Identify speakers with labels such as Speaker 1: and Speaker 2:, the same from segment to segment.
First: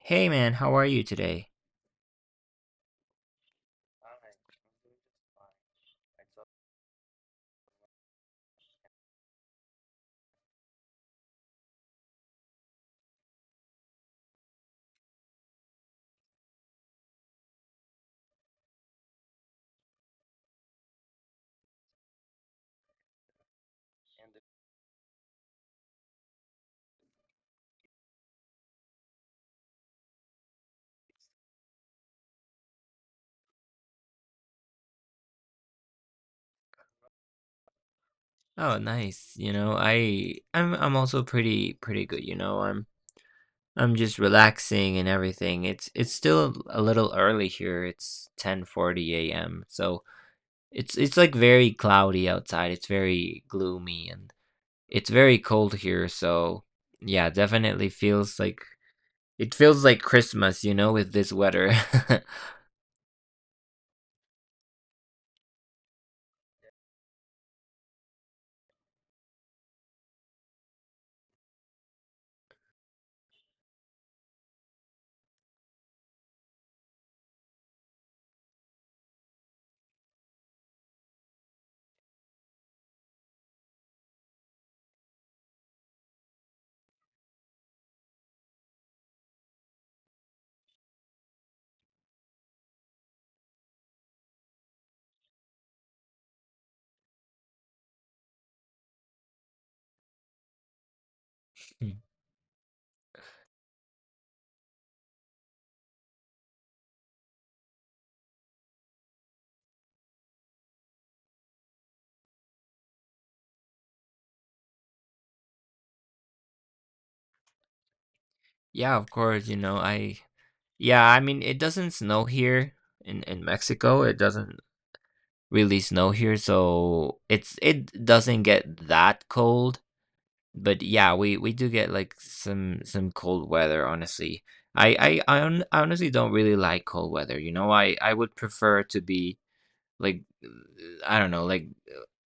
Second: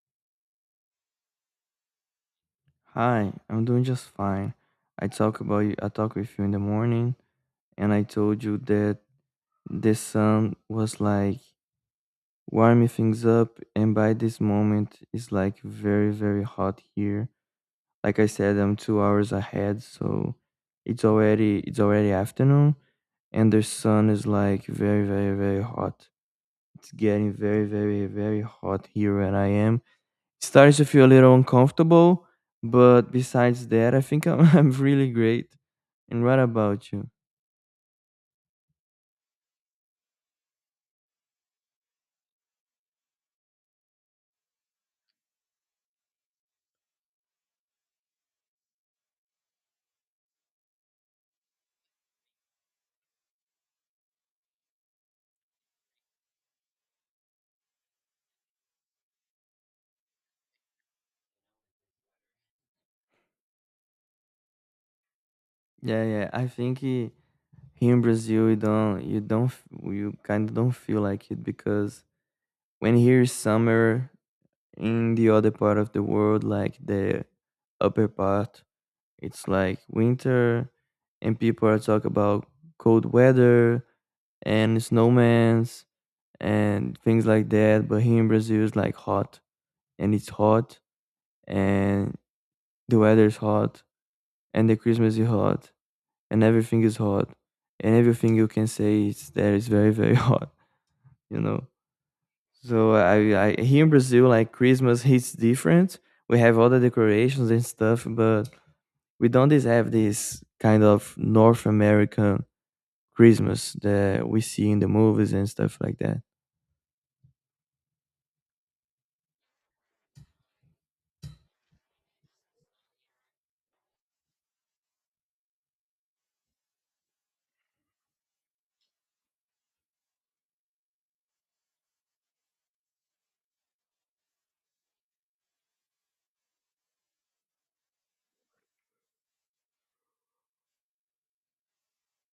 Speaker 1: Hey man, how are you today?
Speaker 2: Hi, I'm doing just fine. I talk about you, I talk with you in the morning, and I told you that the sun was like warming things up, and by this moment, it's like very, very hot here. Like I said, I'm 2 hours ahead, so it's already afternoon, and the sun is like very, very, very hot. It's getting very, very, very hot here where I am. It starts to feel a little uncomfortable, but besides that, I'm really great. And what about you?
Speaker 1: Oh, nice. You know, I'm also pretty good, you know. I'm just relaxing and everything. It's still a little early here. It's 10:40 a.m. So, it's like very cloudy outside. It's very gloomy and it's very cold here, so yeah, definitely feels like it feels like Christmas, you know, with this weather.
Speaker 2: Yeah, yeah. Here in Brazil, you kind of don't feel like it because when here is summer in the other part of the world, like the upper part, it's like winter, and people are talking about cold weather and snowmans and things like that. But here in Brazil, it's like hot, and it's hot, and the weather is hot, and the Christmas is hot, and everything is hot, and everything you can say is that is very, very hot, you know.
Speaker 1: Mm.
Speaker 2: So I here in Brazil, like Christmas hits different. We have all the decorations and stuff, but we don't just have this kind of North American Christmas that we see in the movies and stuff like that.
Speaker 1: Yeah, of course, you know, I yeah, I mean it doesn't snow here in Mexico. It doesn't really snow here, so it doesn't get that cold. But yeah, we do get like some cold weather. Honestly, I honestly don't really like cold weather. You know, I would prefer to be like I don't know, like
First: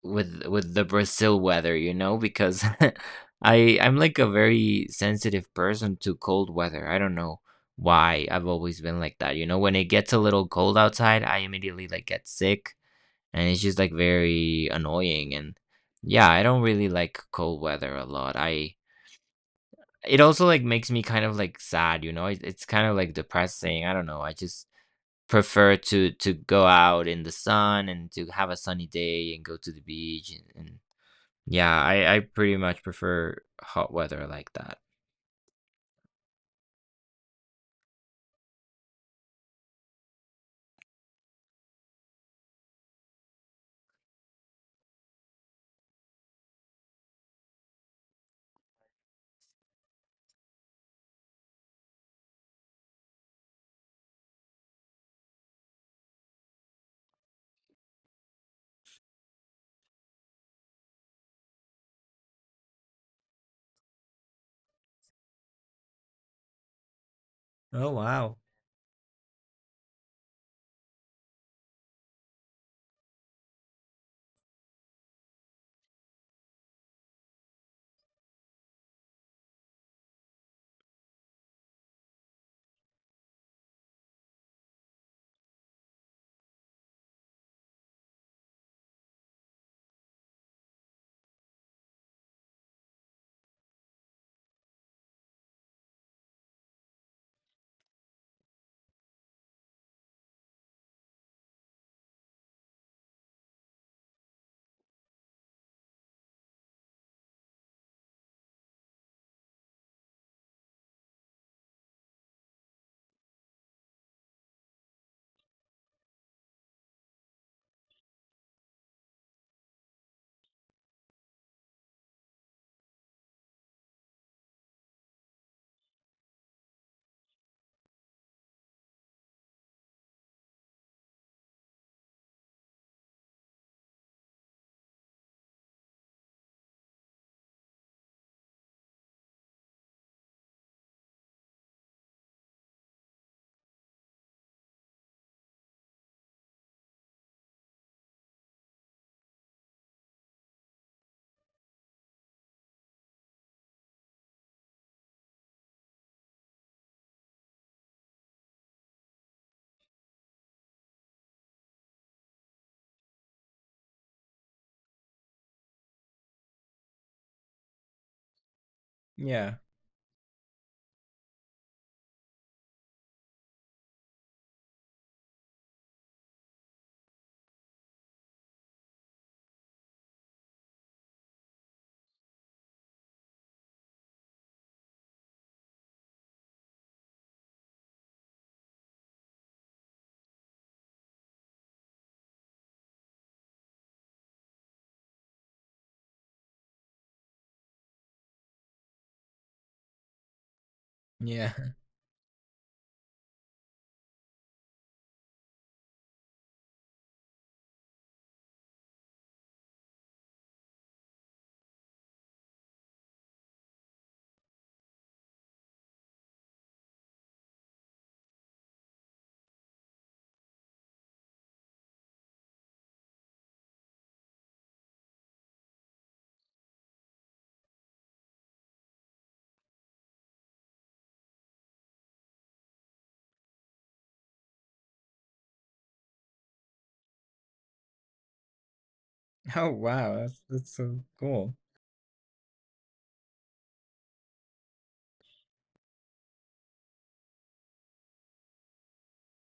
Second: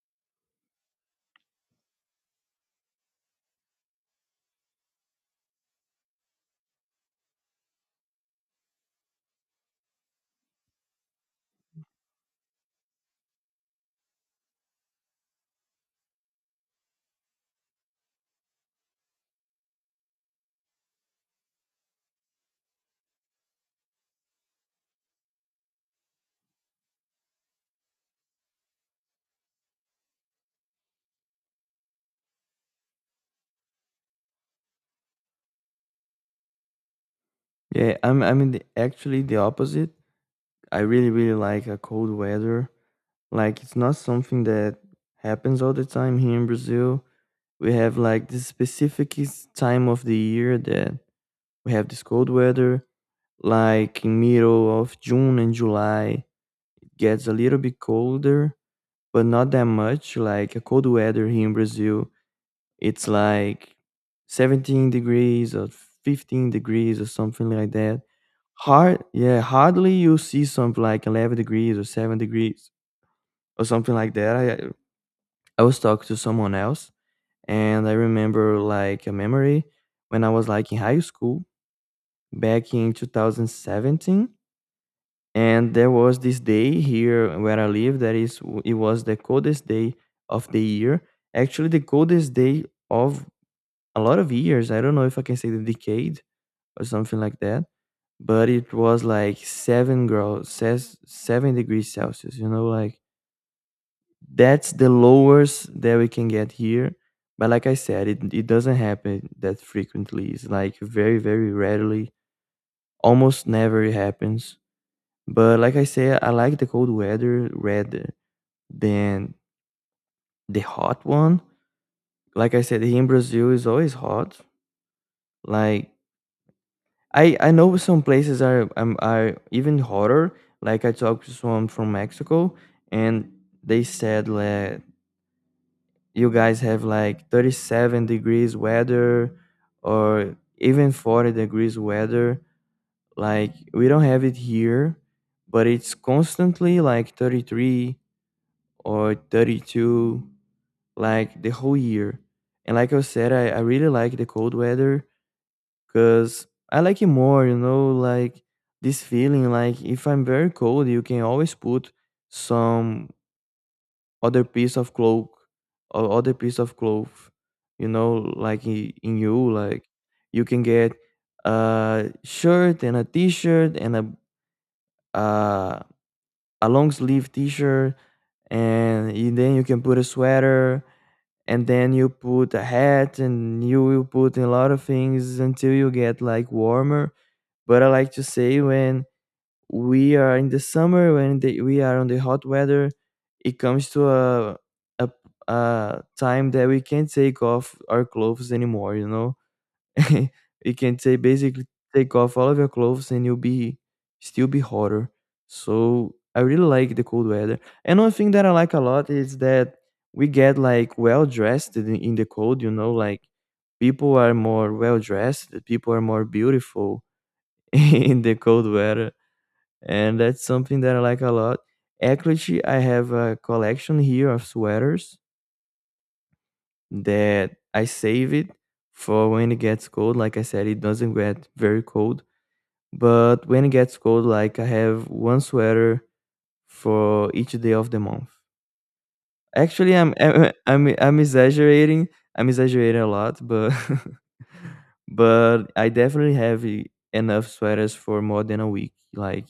Speaker 1: with the Brazil weather. You know, because I'm like a very sensitive person to cold weather. I don't know why I've always been like that. You know, when it gets a little cold outside, I immediately like get sick and it's just like very annoying and yeah, I don't really like cold weather a lot. I It also like makes me kind of like sad, you know. It's kind of like depressing. I don't know, I just prefer to go out in the sun and to have a sunny day and go to the beach, and yeah, I pretty much prefer hot weather like that.
Speaker 2: Yeah, I'm in actually the opposite. I really, really like a cold weather. Like it's not something that happens all the time here in Brazil. We have like this time of the year that we have this cold weather, like in middle of June and July. It gets a little bit colder, but not that much. Like a cold weather here in Brazil, it's like 17 degrees or 15 degrees or something like
Speaker 1: Oh
Speaker 2: that.
Speaker 1: wow.
Speaker 2: Hardly you see something like 11 degrees or 7 degrees or something like that. I was talking to someone else, and I remember like a memory when I was like in high school back in 2017, and there was this day here where I live that is it was the coldest day of the year. Actually, the coldest day of a lot of years. I don't know if I can say the decade or something like that, but it was like seven graus, says 7 degrees Celsius. You know, like, that's the lowest that we can get here. But like I said, it doesn't happen that frequently. It's like very, very rarely. Almost never it happens. But like I said, I like the cold weather rather than the hot one. Like I said, here in Brazil is always hot. Like I know some places are even hotter. Like I talked to someone from Mexico, and they said la, you guys have like 37 degrees weather or even 40 degrees weather. Like we don't have it here, but it's constantly like 33 or 32 like the whole year. And like I said, I really like the cold weather because I like it more, you know. Like this feeling, like if I'm very cold, you can always put some other piece of cloak or other piece of cloth, you know, like in you
Speaker 1: Yeah.
Speaker 2: like. You can get a shirt and a t-shirt and uh, a long sleeve t-shirt and then you can put a sweater, and then you put a hat, and you will put a lot of things until you get like warmer. But I like to say, when we are in the summer, when we are on the hot weather, it comes to a a time that we can't take off our clothes anymore, you know. You can say
Speaker 1: Yeah.
Speaker 2: basically take off all of your clothes and you'll be still be hotter. So I really like the cold weather. And one thing that I like a lot is that we get like well dressed in the cold, you know. Like people are more well dressed, people are more beautiful in the cold weather, and that's something that I like a lot. Actually, I have a collection here of sweaters that I save it for when it gets cold. Like I said, it doesn't get very cold, but when it gets cold, like I have one sweater for each day of the month.
Speaker 1: Oh
Speaker 2: Actually, I'm
Speaker 1: wow. That's
Speaker 2: I'm
Speaker 1: that's
Speaker 2: I'm,
Speaker 1: so
Speaker 2: I'm
Speaker 1: cool.
Speaker 2: exaggerating. I'm exaggerating a lot, but but I definitely have enough sweaters for more than a week. Like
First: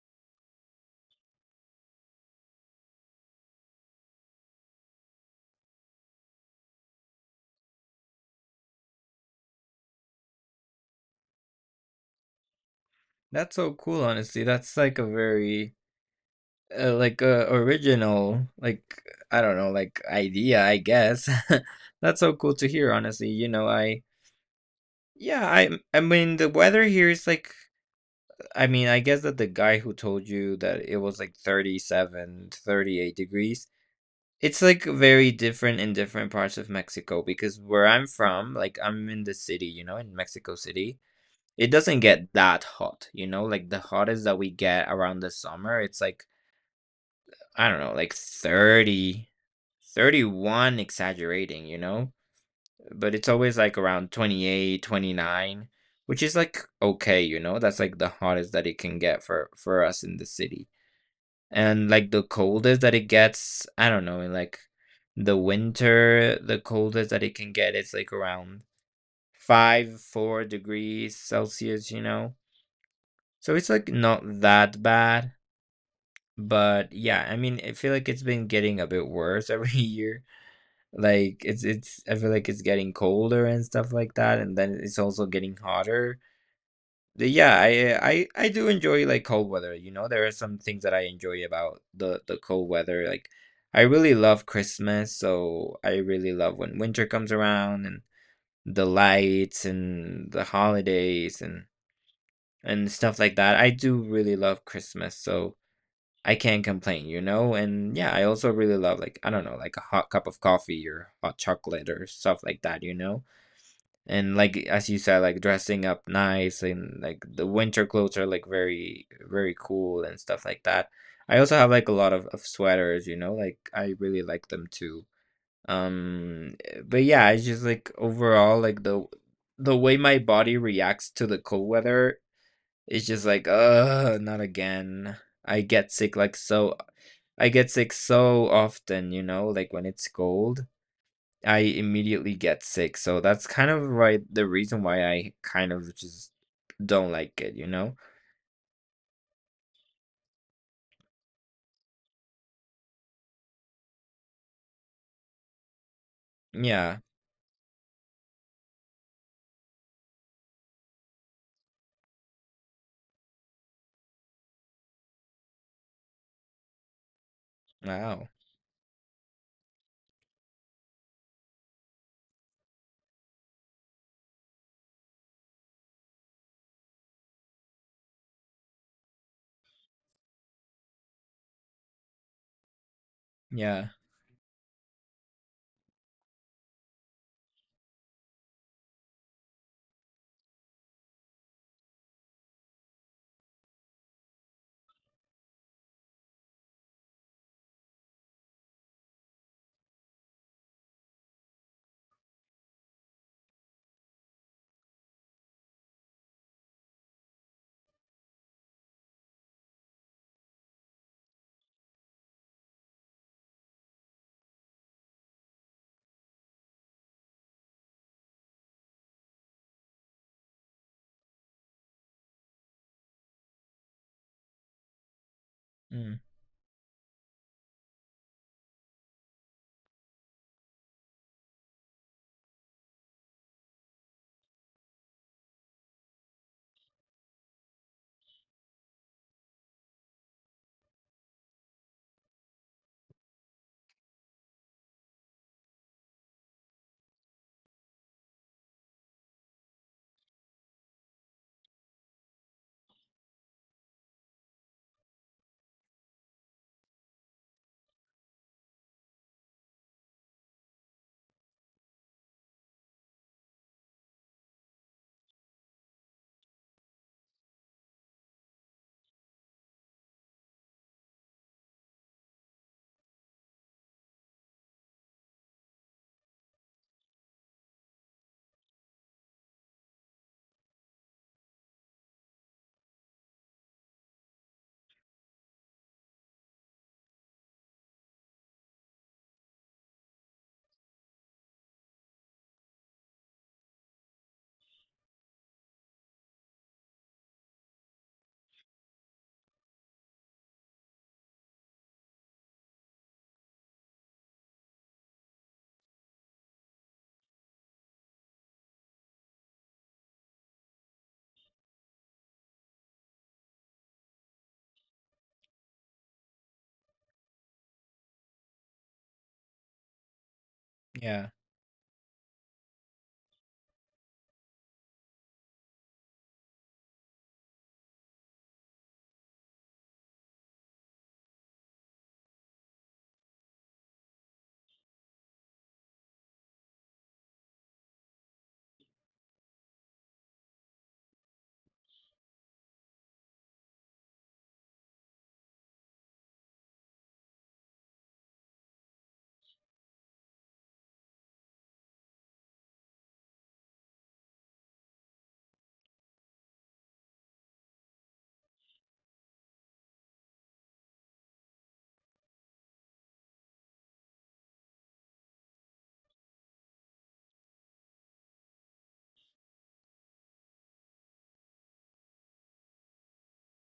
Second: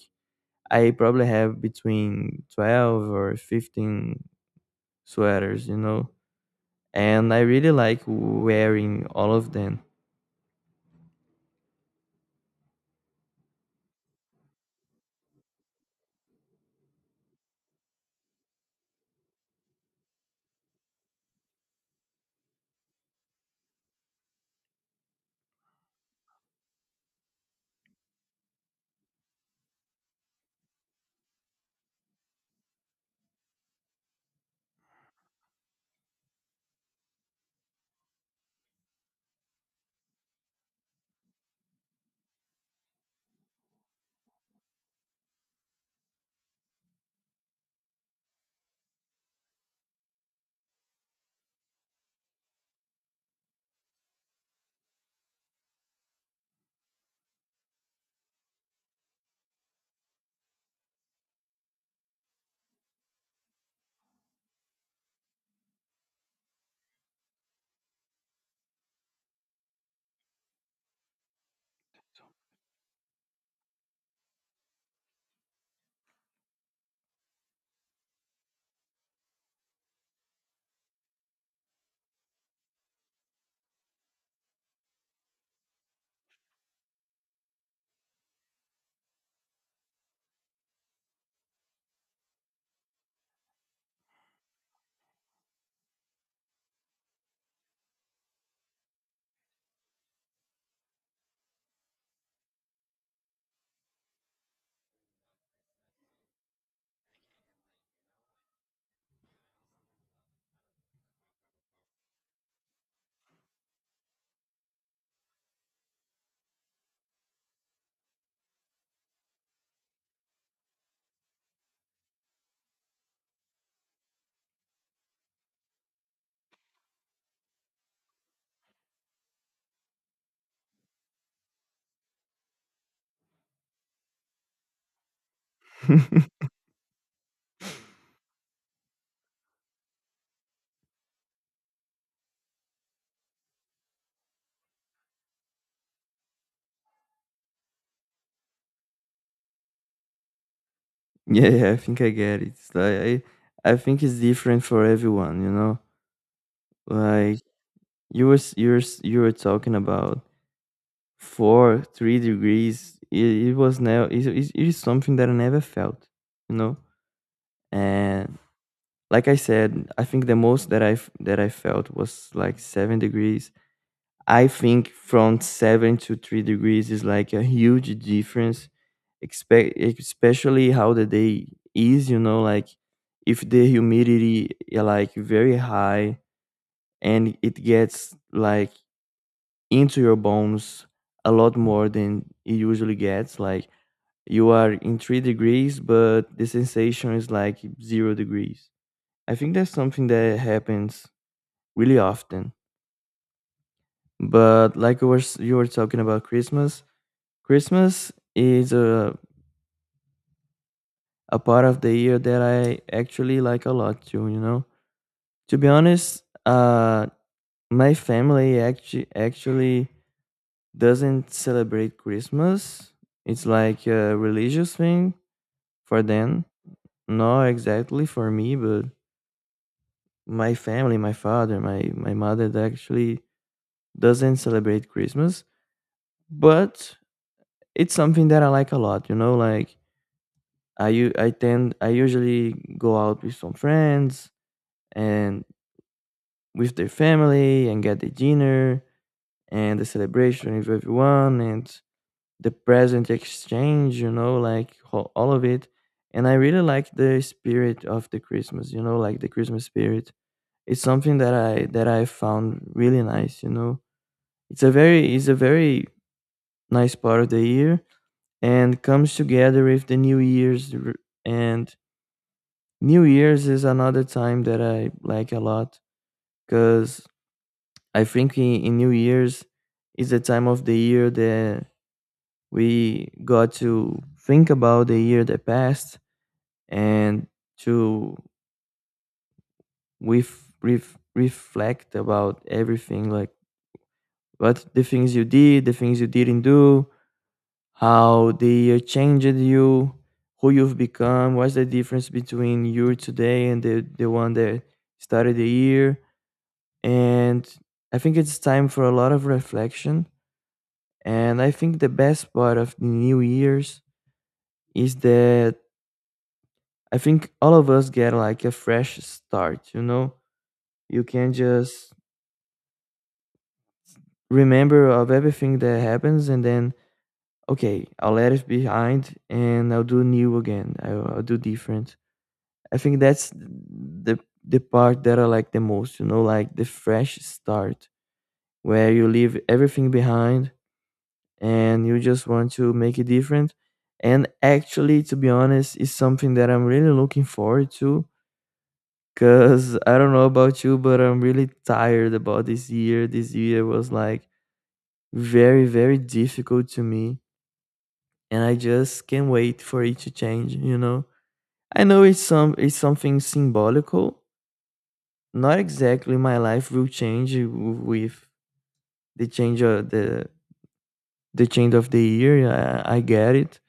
Speaker 2: I probably have between 12 or 15 sweaters, you know. And I really like wearing all of them.
Speaker 1: That's so cool, honestly. That's like a very like original like I don't know, like idea, I guess. That's so cool to hear, honestly. You know, I yeah, I mean the weather here is like I mean, I guess that the guy who told you that it was like 37, 38 degrees. It's like very different in different parts of Mexico because where I'm from, like I'm in the city, you know, in Mexico City. It doesn't get that hot, you know, like, the hottest that we get around the summer, it's like, I don't know, like 30, 31. Exaggerating, you know? But it's always, like, around 28, 29, which is, like, okay, you know? That's, like, the hottest that it can get for us in the city. And, like, the coldest that it gets, I don't know, in, like, the winter, the coldest that it can get is, like, around 5, 4 degrees Celsius, you know? So it's like not that bad, but yeah, I mean, I feel like it's been getting a bit worse every year. Like it's I feel like it's getting colder and stuff like that, and then it's also getting hotter. Yeah, I do enjoy like cold weather, you know. There are some things that I enjoy about the cold weather. Like I really love Christmas, so I really love when winter comes around and the lights and the holidays and stuff like that. I do really love Christmas, so I can't complain, you know? And yeah, I also really love like I don't know, like a hot cup of coffee or hot chocolate or stuff like that, you know? And like as you said, like dressing up nice and like the winter clothes are like very very cool and stuff like that. I also have like a lot of sweaters, you know, like I really like them too. Um but yeah, it's just like overall like the way my body reacts to the cold weather is just like, not again. I get sick like, so I get sick so often, you know, like when it's cold, I immediately get sick. So that's kind of right the reason why I kind of just don't like it, you know?
Speaker 2: Yeah, I think I get it. It's like I think it's different for everyone, you know.
Speaker 1: Yeah.
Speaker 2: Like you were talking about 4, 3 degrees. It was now it is something that I never felt, you know.
Speaker 1: Wow.
Speaker 2: And like I said, I think the most that that I felt was like 7 degrees. I think from 7 to 3 degrees is like a huge difference, expect especially how the day is. You know, like if the
Speaker 1: Yeah.
Speaker 2: humidity like very high, and it gets like into your bones a lot more than it usually gets. Like you are in 3 degrees, but the sensation is like 0 degrees. I think that's something that happens really often. But like you were talking about Christmas. Christmas is a part of the year that I actually like a lot too, you know. To be honest, my family actually doesn't celebrate Christmas. It's like a religious thing for
Speaker 1: Mm.
Speaker 2: them. Not exactly for me, but my family, my father, my mother, they actually doesn't celebrate Christmas, but it's something that I like a lot, you know. Like I u- I tend I usually go out with some friends and with their family and get the dinner and the celebration with everyone and the present exchange, you know, like all of it. And I really like the spirit of the Christmas, you know, like the Christmas spirit. It's something that I found really nice, you know. It's a very nice part of the year, and comes together with the and New Year's is another time that I like a lot, because I think in New Year's is the time of the year that we got to think about the year that passed, and to reflect about everything, like what the things you did, the things you didn't do, how the year changed you, who you've become, what's the difference between you today and the one that started the year. And I think it's time for a lot of reflection. And I think the best part of the New Year's is that I think all of us get like a fresh start, you know? You
Speaker 1: Yeah.
Speaker 2: can just remember of everything that happens, and then, okay, I'll let it behind and I'll do new again. I'll do different. I think that's the part that I like the most, you know, like the fresh start where you leave everything behind and you just want to make it different. And actually, to be honest, is something that I'm really looking forward to. Cause I don't know about you, but I'm really tired about this year. This year was like very, very difficult to me, and I just can't wait for it to change. You know, I know it's something symbolical. Not exactly my life will change with the change of the change of the year. I get it,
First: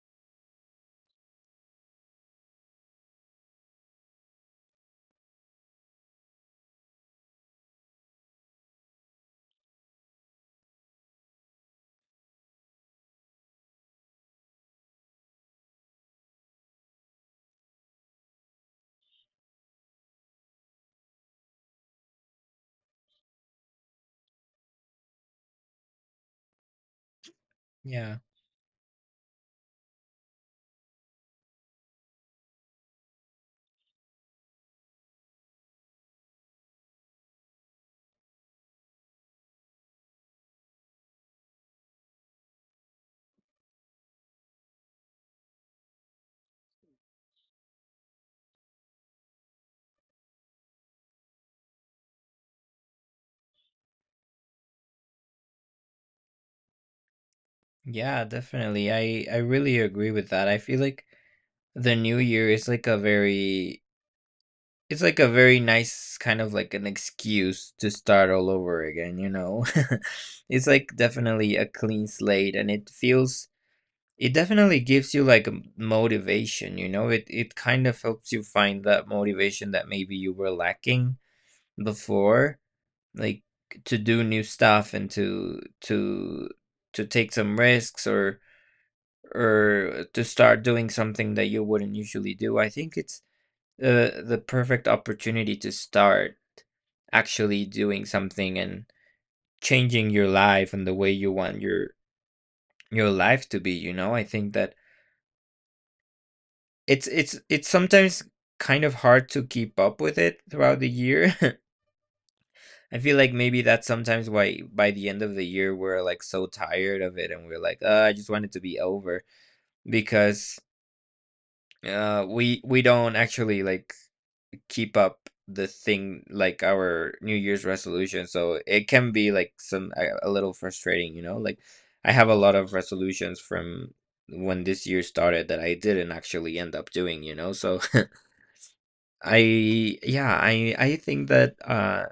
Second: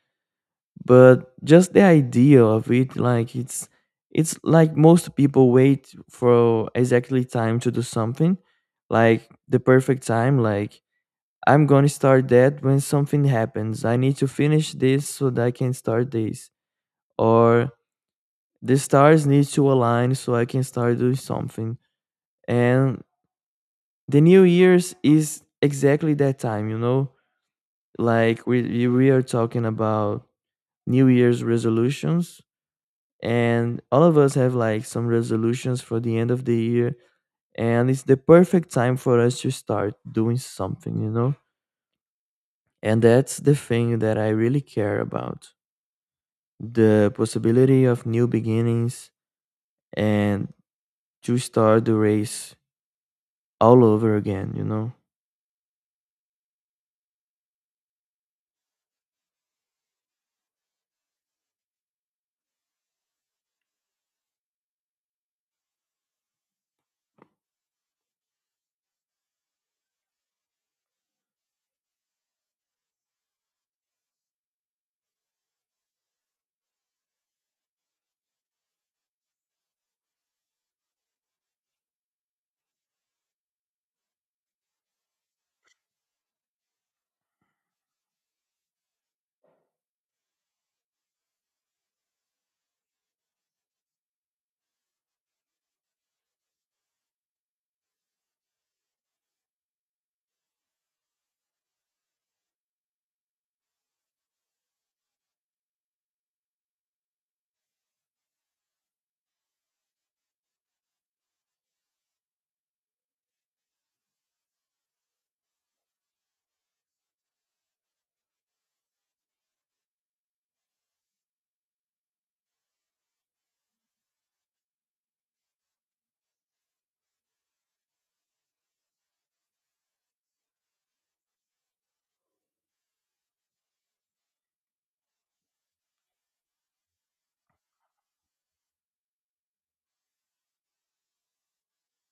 Speaker 2: but just the idea of it, like it's like most people wait for exactly time to do something, like the perfect time, like I'm gonna start that when something happens. I need to finish this so that I can start this, or the stars need to align so I can start doing something. And the new year's is exactly that time, you know.
Speaker 1: Yeah.
Speaker 2: Like we are talking about new year's resolutions, and all of us have like some resolutions for the end of the year, and it's the perfect time for us to start doing something, you know. And that's the thing that I really care about: the possibility of new beginnings, and to start the race all over again, you know.
Speaker 1: Yeah, definitely. I really agree with that. I feel like the new year is like a very it's like a very nice kind of like an excuse to start all over again, you know? It's like definitely a clean slate and it definitely gives you like m- motivation, you know? It kind of helps you find that motivation that maybe you were lacking before, like to do new stuff and to take some risks or to start doing something that you wouldn't usually do. I think it's the perfect opportunity to start actually doing something and changing your life and the way you want your life to be, you know? I think that it's sometimes kind of hard to keep up with it throughout the year. I feel like maybe that's sometimes why by the end of the year we're like so tired of it and we're like, I just want it to be over," because we don't actually like keep up the thing like our New Year's resolution. So it can be like some, a little frustrating, you know? Like I have a lot of resolutions from when this year started that I didn't actually end up doing, you know? So I yeah, I think that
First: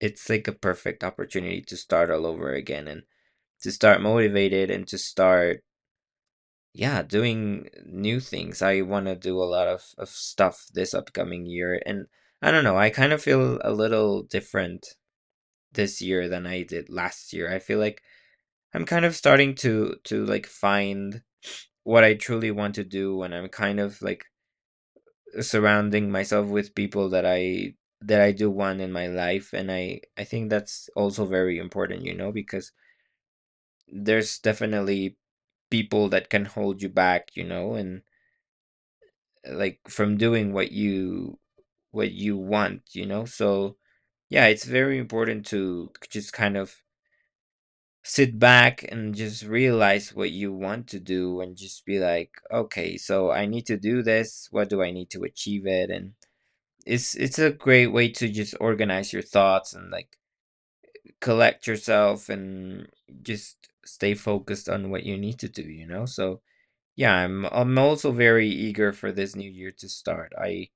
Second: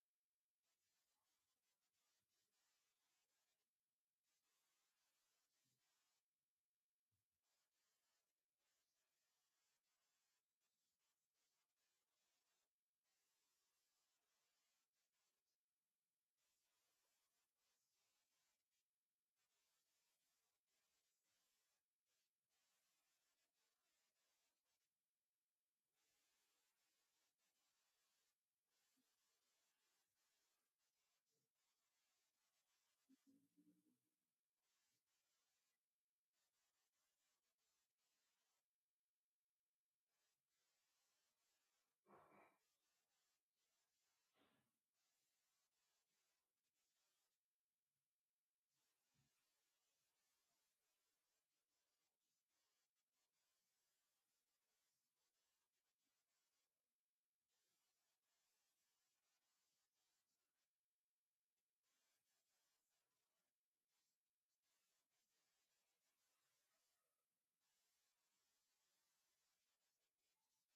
Speaker 1: it's like a perfect opportunity to start all over again and to start motivated and to start yeah, doing new things. I want to do a lot of stuff this upcoming year and I don't know, I kind of feel a little different this year than I did last year. I feel like I'm kind of starting to like find what I truly want to do and I'm kind of like surrounding myself with people that I do want in my life and I think that's also very important, you know, because there's definitely people that can hold you back, you know, and like from doing what you want, you know. So, yeah, it's very important to just kind of sit back and just realize what you want to do and just be like, okay, so I need to do this. What do I need to achieve it? And it's a great way to just organize your thoughts and like collect yourself and just stay focused on what you need to do, you know. So yeah, I'm also very eager for this new year to start. I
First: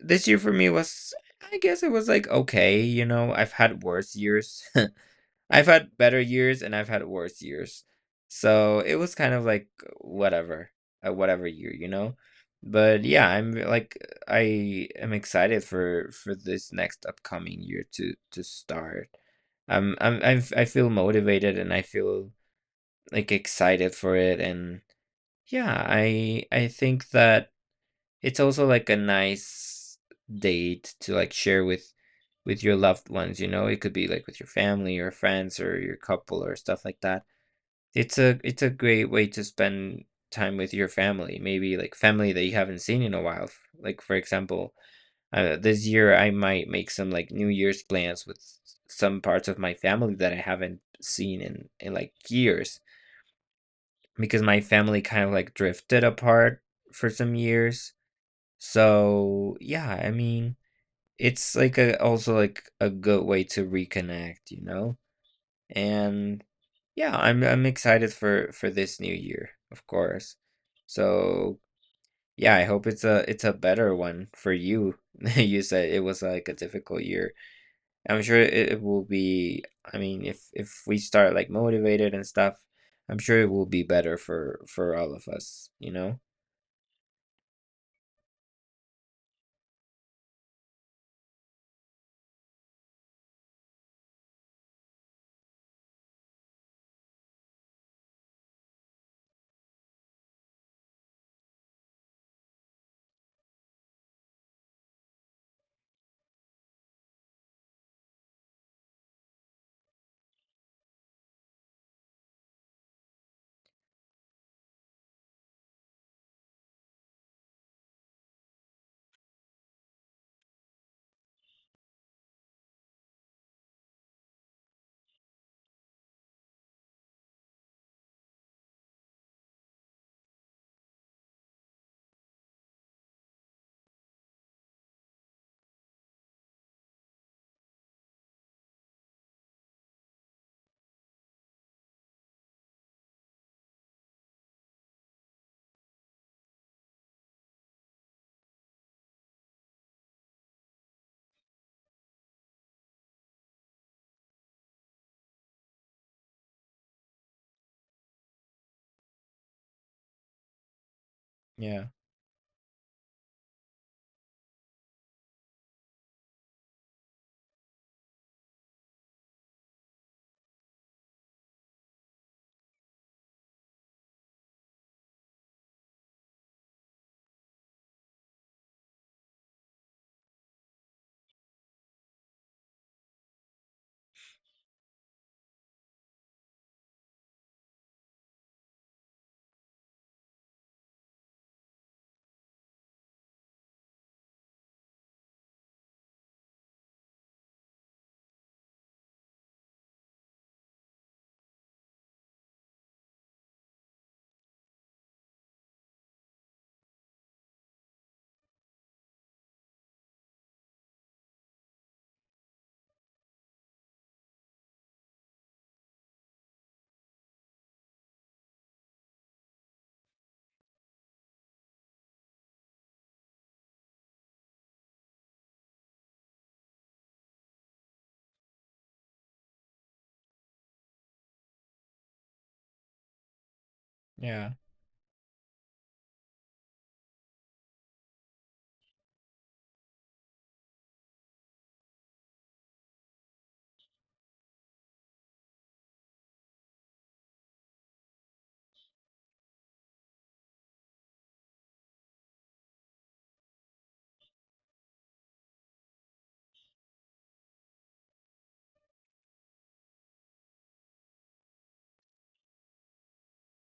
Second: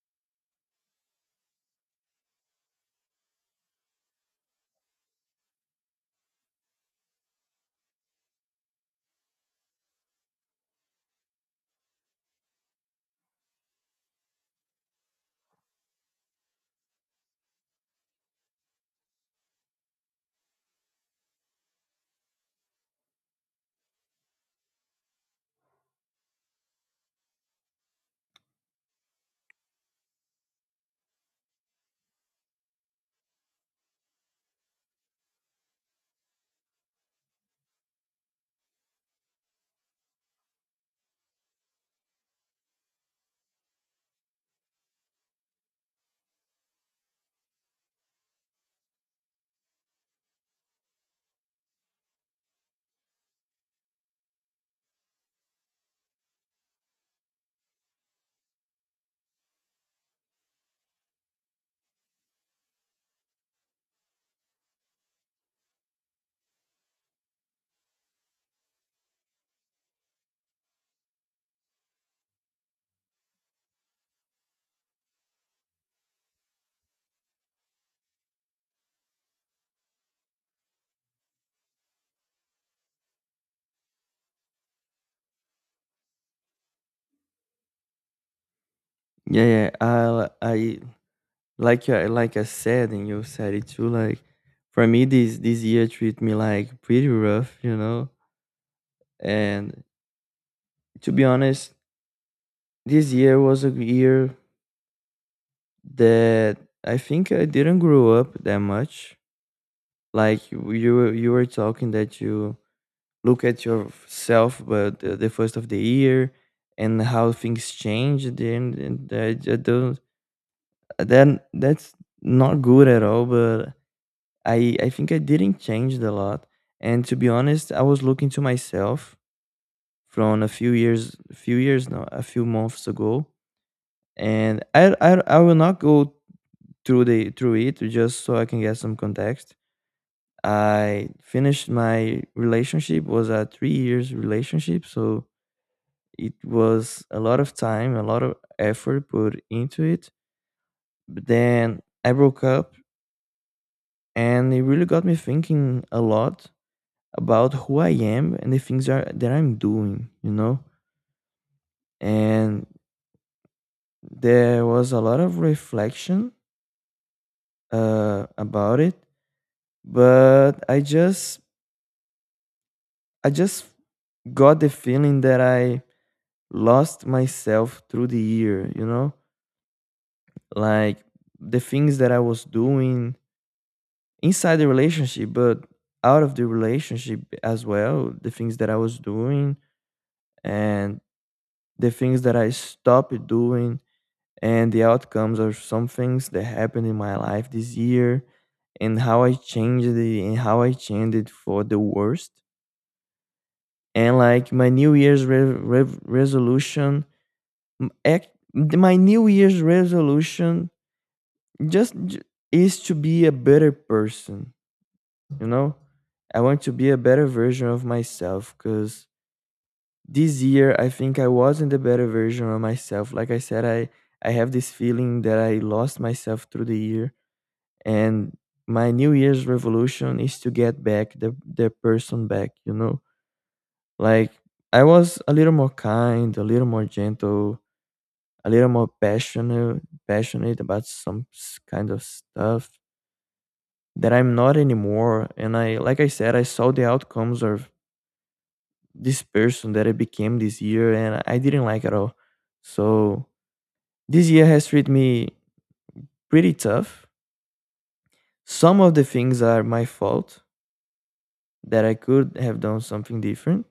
Speaker 1: This year for me was, I guess it was like okay, you know. I've had worse years. I've had better years and I've had worse years. So it was kind of like whatever, whatever year, you know? But yeah, I'm like I am excited for this next upcoming year to start. I feel motivated and I feel like excited for it and yeah, I think that it's also like a nice date to like share with your loved ones, you know? It could be like with your family or friends or your couple or stuff like that. It's a great way to spend time with your family, maybe like family that you haven't seen in a while. Like for example, this year I might make some like New Year's plans with some parts of my family that I haven't seen in like years because my family kind of like drifted apart for some years, so, yeah, I mean, it's like a also like a good way to reconnect, you know? And yeah, I'm excited for this new year, of course. So, yeah, I hope it's a better one for you. You said it was like a difficult year. I'm sure it will be, I mean, if we start like motivated and stuff, I'm sure it will be better for all of us, you know?
Speaker 2: Yeah, yeah. I like, I like I said, and you said it too, like for me this year treat me like pretty rough, you know. And to be honest, this year was a year that I think I didn't grow up that much. Like you were talking that you look at yourself but the first of the year and how things change then, and I don't, then that's not good at all. But I think I didn't change a lot. And to be honest, I was looking to myself from a few months ago. And I will not go through it just so I can get some context. I finished my relationship, was a 3 years relationship, so it was a lot of time, a lot of effort put into it. But then I broke up, and it really got me thinking a lot about who I am and the things that I'm doing, you know?
Speaker 1: Yeah.
Speaker 2: And there was a lot of reflection about it, but I just got the feeling that I lost myself through the year, you know? Like the things that I was doing inside the relationship, but out of the relationship as well, the things that I was doing, and the things that I stopped doing, and the outcomes of some things that happened in my life this year, and how I changed it, and how I changed it for the worst. And like my New Year's re- re- resolution M- ac- my new year's resolution just j- is to be a better person you know I want to be a better version of myself, because this year I think I wasn't the better version of myself. Like I said, I have this feeling that I lost myself through the year. And my new year's revolution is to get back the person back, you know? Like,
Speaker 1: Yeah.
Speaker 2: I was a little more kind, a little more gentle, a little more passionate about some kind of stuff that I'm not anymore. And I, like I said, I saw the outcomes of this person that I became this year, and I didn't like at all. So this year has treated me pretty tough. Some of the things are my fault, that I could have done something different.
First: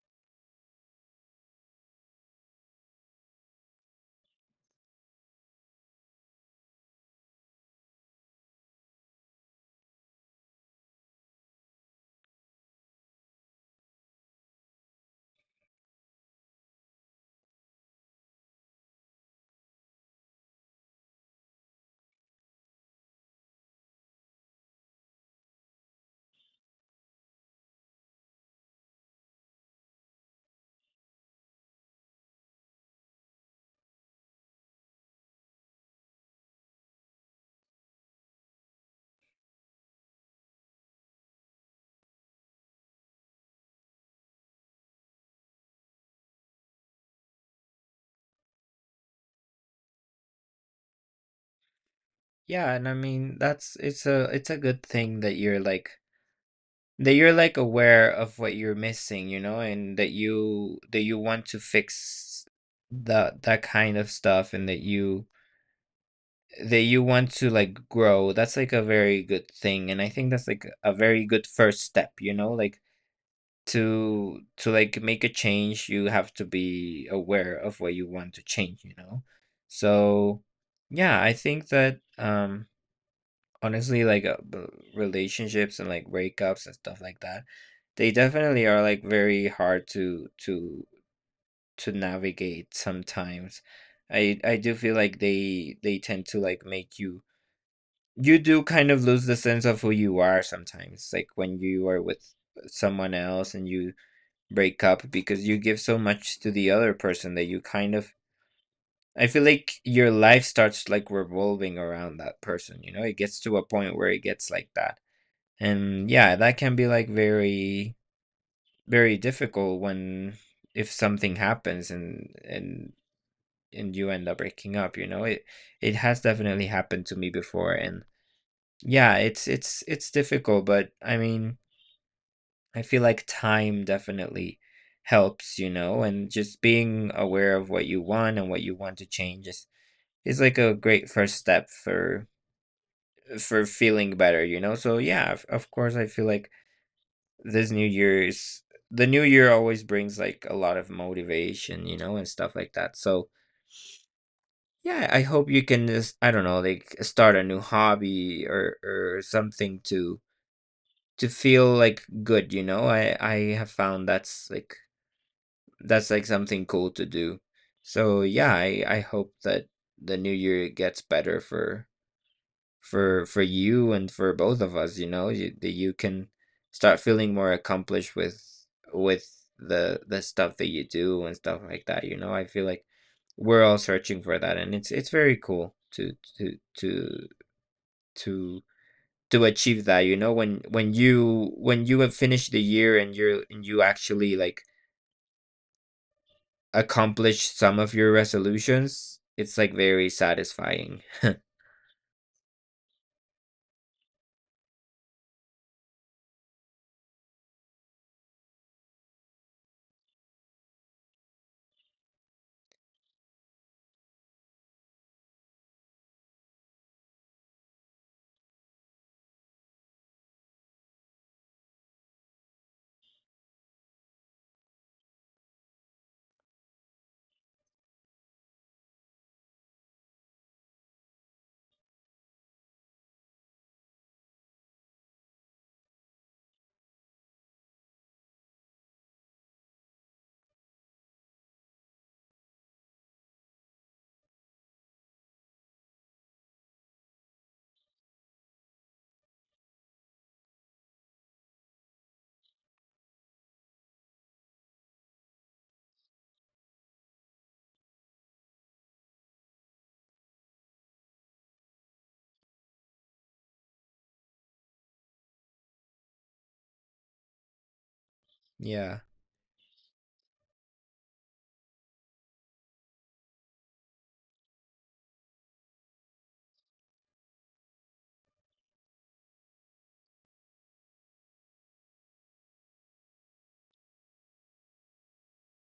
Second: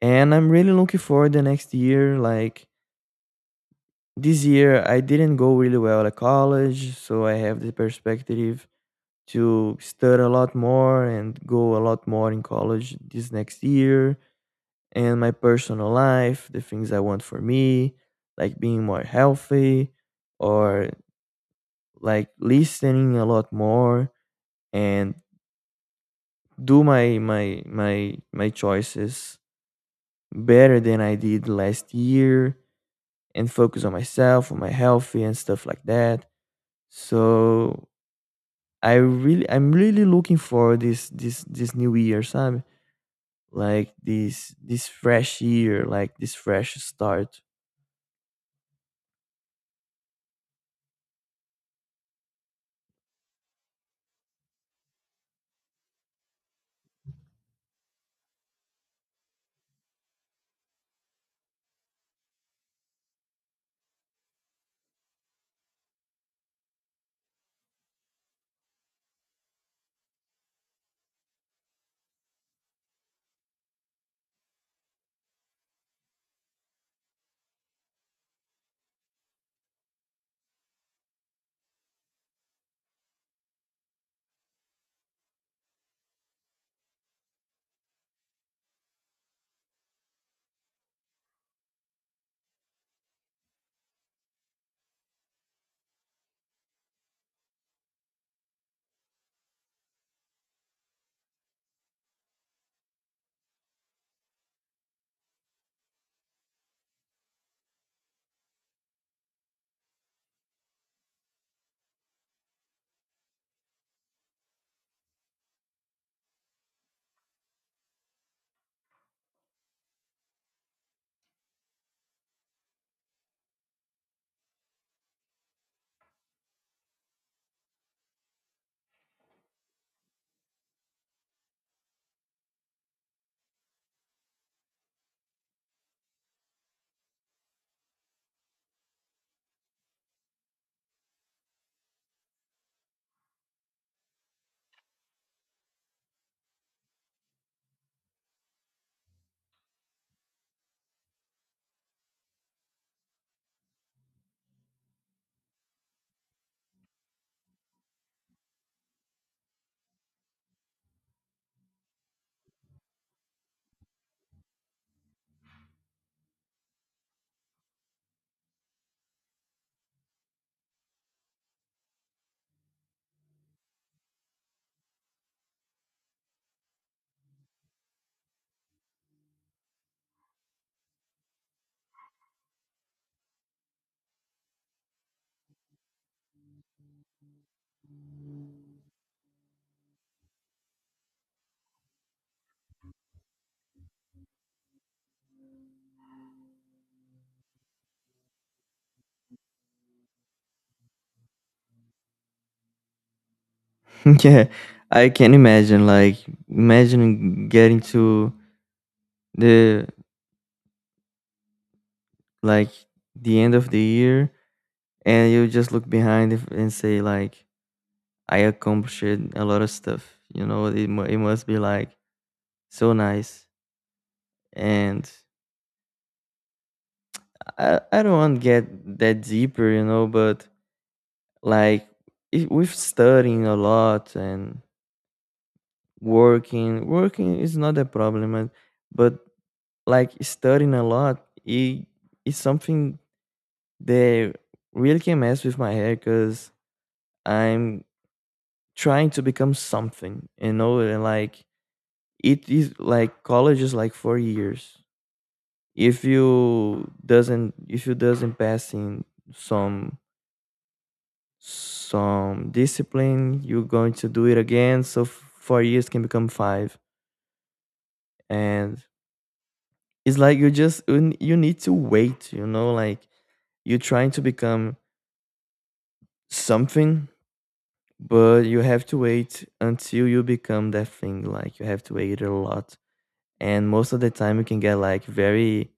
Speaker 2: And I'm really looking forward the next year. Like, this year I didn't go really well at college, so I have the perspective to study a lot more and go a lot more in college this next year. And my personal life, the things I want for me, like being more healthy, or like listening a lot more, and do my choices better than I did last year, and focus on myself, on my healthy and stuff like that. So I'm really looking for this new year, sabe? Like this fresh year, like this fresh start.
Speaker 1: Yeah, and I mean that's it's a good thing that you're like aware of what you're missing, you know, and that you want to fix that kind of stuff and that you want to like grow. That's like a very good thing and I think that's like a very good first step, you know, like to like make a change, you have to be aware of what you want to change, you know. So, yeah, I think that honestly relationships and like breakups and stuff like that they definitely are like very hard to navigate sometimes. I do feel like they tend to like make you do kind of lose the sense of who you are sometimes, like when you are with someone else and you break up because you give so much to the other person that you kind of, I feel like your life starts like revolving around that person, you know, it gets to a point where it gets like that. And yeah, that can be like very, very difficult when, if something happens and you end up breaking up, you know, it has definitely happened to me before. And yeah, it's difficult, but I mean, I feel like time definitely helps, you know, and just being aware of what you want and what you want to change is like a great first step for feeling better, you know. So yeah, of course I feel like this new year's the new year always brings like a lot of motivation, you know, and stuff like that. So yeah, I hope you can just, I don't know, like start a new hobby or something to feel like good, you know. I have found that's like something cool to do. So yeah, I hope that the new year gets better for for you and for both of us, you know, that you can start feeling more accomplished with the stuff that you do and stuff like that, you know. I feel like we're all searching for that, and it's very cool to to to to achieve that, you know, when when you have finished the year and you're, and you actually like accomplish some of your resolutions, it's like very satisfying.
Speaker 2: Yeah, I can imagine. Like, imagine getting to the, like, the end of the year, and you just look behind and say like, I accomplished a lot of stuff. You know, it must be like so nice. And I don't want to get that deeper, you know, but like, if, with studying a lot, and working is not a problem, and, but like studying a lot, it is something that really can mess with my head, because I'm trying to become something, you know? And like, it is like college is like 4 years. If you doesn't pass in some some discipline, you're going to do it again. So 4 years can become five. And
Speaker 1: Yeah.
Speaker 2: it's like, you need to wait, you know? Like, you're trying to become something, but you have to wait until you become that thing. Like, you have to wait a lot. And most of the time you can get like very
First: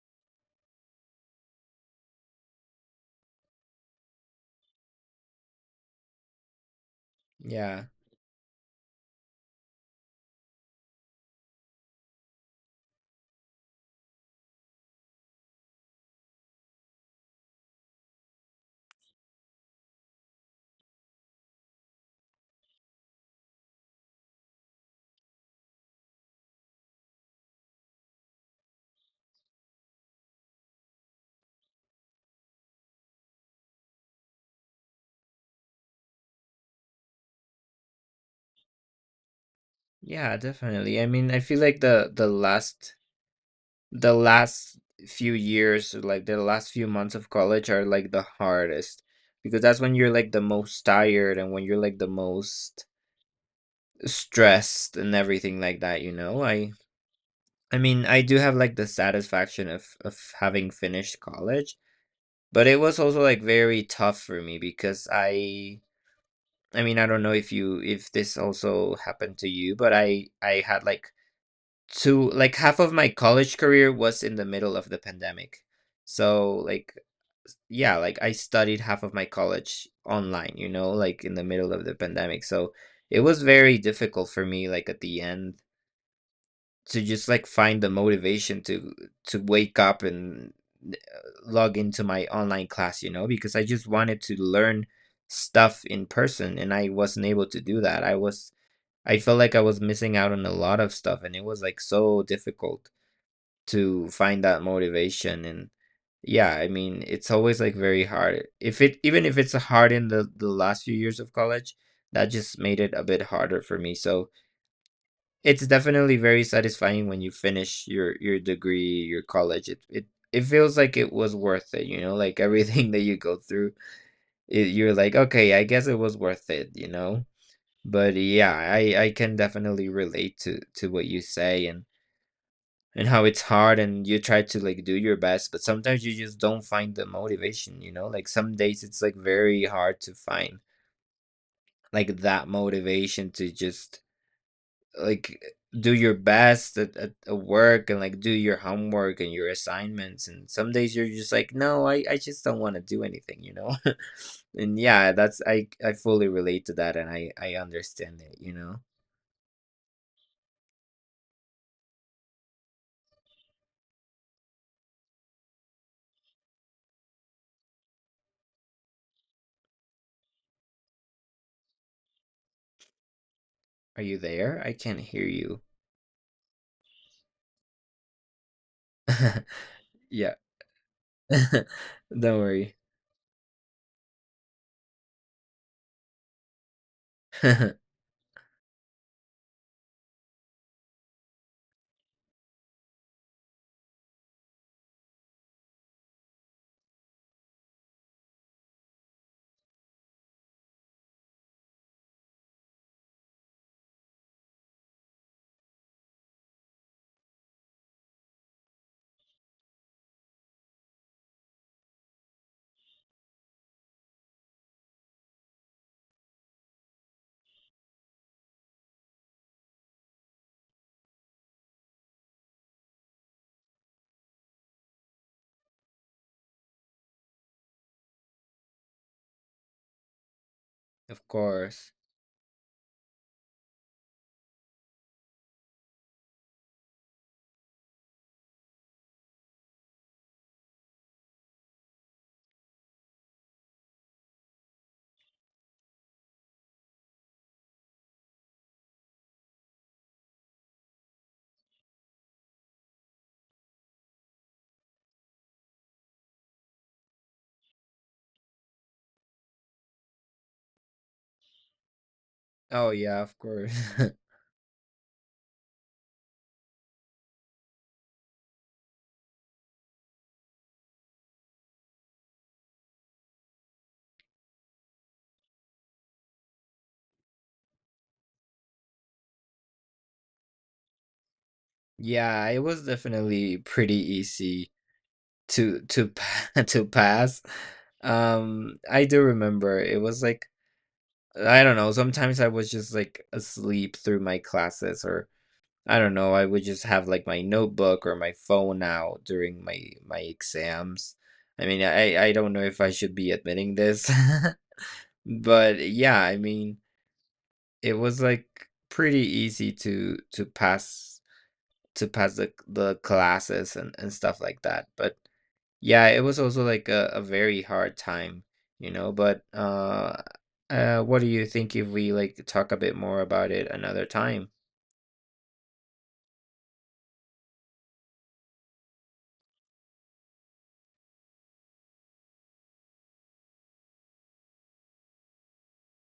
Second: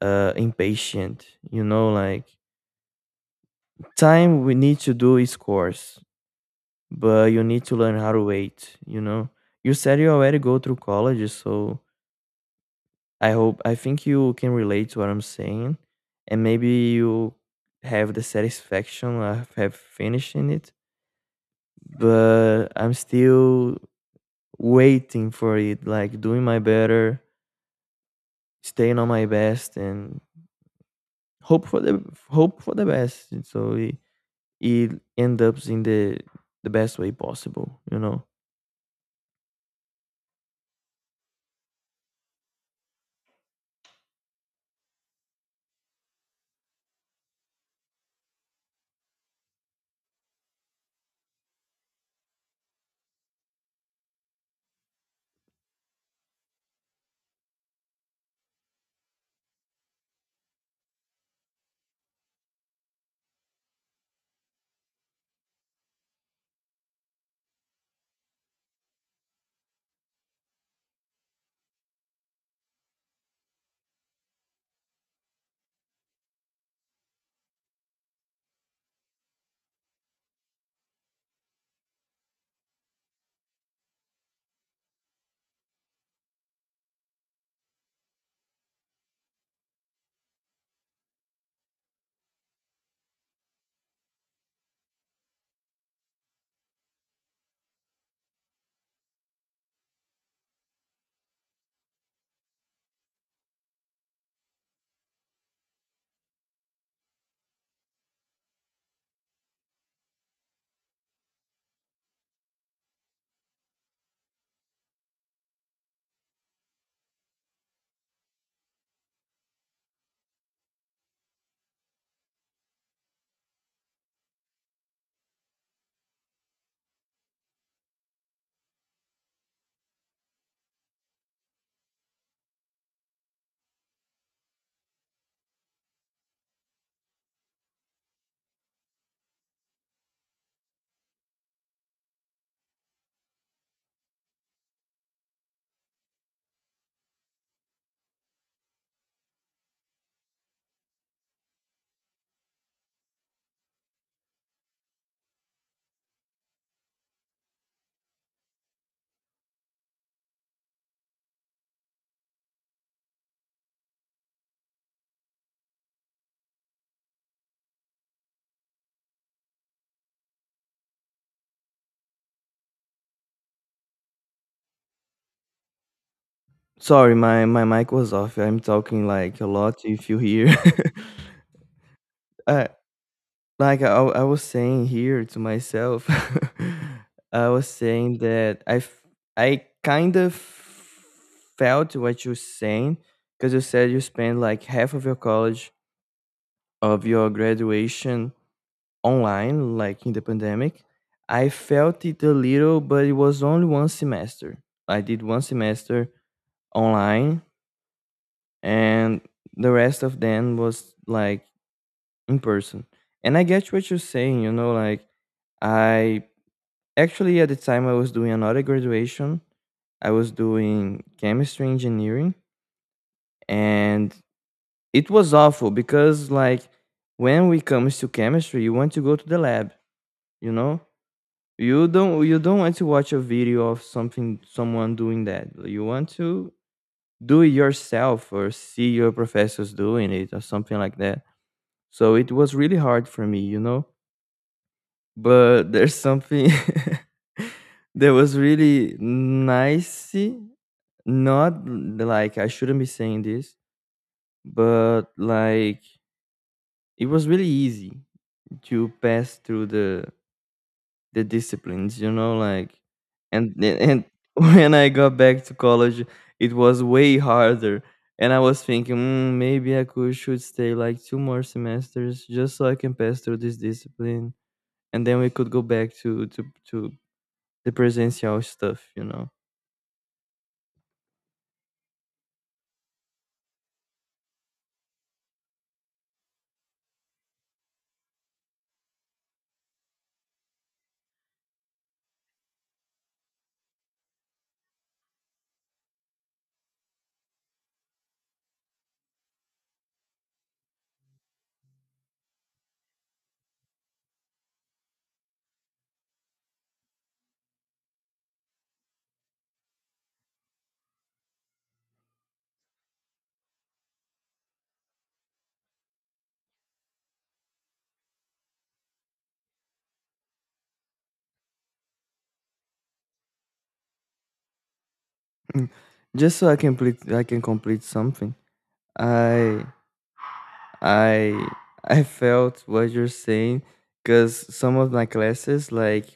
Speaker 2: impatient, you know? Like, time we need to do is course, but you need to
Speaker 1: Yeah.
Speaker 2: learn how to wait, you know. You said you already go through college, so I hope, I think you can relate to what I'm saying, and maybe you have the satisfaction of have finishing it. But I'm still waiting for it, like doing my better, staying on my best, and hope for the hope for the best. And so it ends up in the best way possible, you know.
Speaker 1: Yeah, definitely. I mean, I feel like the last few years, like the last few months of college are like the hardest, because that's when you're like the most tired and when you're like the most stressed and everything like that, you know? I mean, I do have like the satisfaction of having finished college, but it was also like very tough for me because I mean, I don't know if you, if this also happened to you, but I had like two like half of my college career was in the middle of the pandemic. So like yeah, like I studied half of my college online, you know, like in the middle of the pandemic. So it was very difficult for me, like at the end, to just like find the motivation to wake up and uh, log into my online class, you know, because I just wanted to learn stuff in person and I wasn't able to do that. I was, I felt like I was missing out on a lot of stuff, and it was like so difficult to find that motivation. And yeah, I mean, it's always like very hard, if it, even if it's hard in the last few years of college, that just made it a bit harder for me. So it's definitely very satisfying when you finish your degree, your college. It feels like it was worth it, you know, like everything that you go through, it, you're like, okay, I guess it was worth it, you know. But yeah, I can definitely relate to what you say, and how it's hard, and you try to like do your best, but sometimes you just don't find the motivation, you know. Like some days it's like very hard to find like that motivation to just like do your best at work and like do your homework and your assignments, and some days you're just like, no, I just don't want to do anything, you know. And yeah, that's, I fully relate to that, and I understand it, you know. Are you there? I can't hear you.
Speaker 2: Sorry, my mic was off. I'm talking like a lot, if you
Speaker 1: Yeah.
Speaker 2: hear.
Speaker 1: Don't
Speaker 2: I
Speaker 1: worry.
Speaker 2: Like, I was saying here to myself, I was
Speaker 1: Of
Speaker 2: saying that I kind of felt what you're saying, because you said you spend like half of your college, of your graduation online, like in the pandemic. I felt it a little, but it was only one semester. I did one semester online, and the rest of them was like in person. And I get what you're saying, you know, like, I actually, at the time I was doing another graduation. I was doing chemistry engineering, and it was awful because, like, when we comes to chemistry, you want to go to the lab, you know? You
Speaker 1: course.
Speaker 2: don't you don't want to watch a video of something, someone doing that. You want to do it yourself, or see your professors doing it, or something like that. So it was really hard for me, you know? But there's something that was really nice. Not like I shouldn't be saying this, but like, it was really easy to pass through the disciplines, you know, like,
Speaker 1: Oh yeah, of
Speaker 2: and
Speaker 1: course.
Speaker 2: and when I got back to college, it was way harder. And I was thinking, maybe I could should stay like two more semesters just so I can pass through this discipline, and then we could go back to to the presential stuff, you know.
Speaker 1: Yeah, it was definitely pretty easy to pass. I do remember it was like, I don't know, sometimes I was just, like, asleep through my classes, or I don't know, I would just have, like, my notebook or my phone out during my my exams. I mean, I don't know if I should be admitting this, but yeah, I mean, it was, like, pretty easy to pass the classes and stuff like that. But yeah, it was also like a very hard time, you know, but what do you think if we like talk a bit more about it another time?
Speaker 2: Mm. Just so I can complete something. I I I felt what you're saying, because some of my classes, like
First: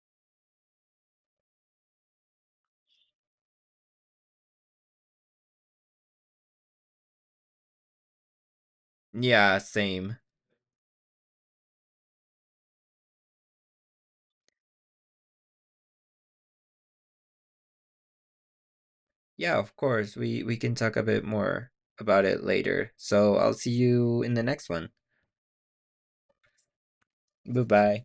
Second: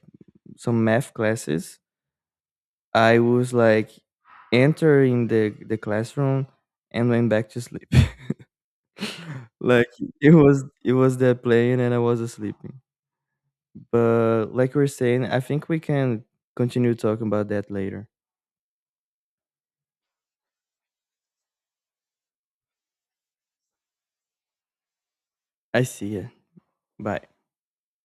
Speaker 2: some math classes, I was like entering the classroom and went back to sleep.
Speaker 1: Yeah,
Speaker 2: Like,
Speaker 1: same.
Speaker 2: it was that playing and I was sleeping. But like we're saying, I think we can continue talking about that later.
Speaker 1: Yeah, of course. We can talk a bit more about it later. So I'll see you in the next one.
Speaker 2: I see ya. Bye.
Speaker 1: Bye-bye.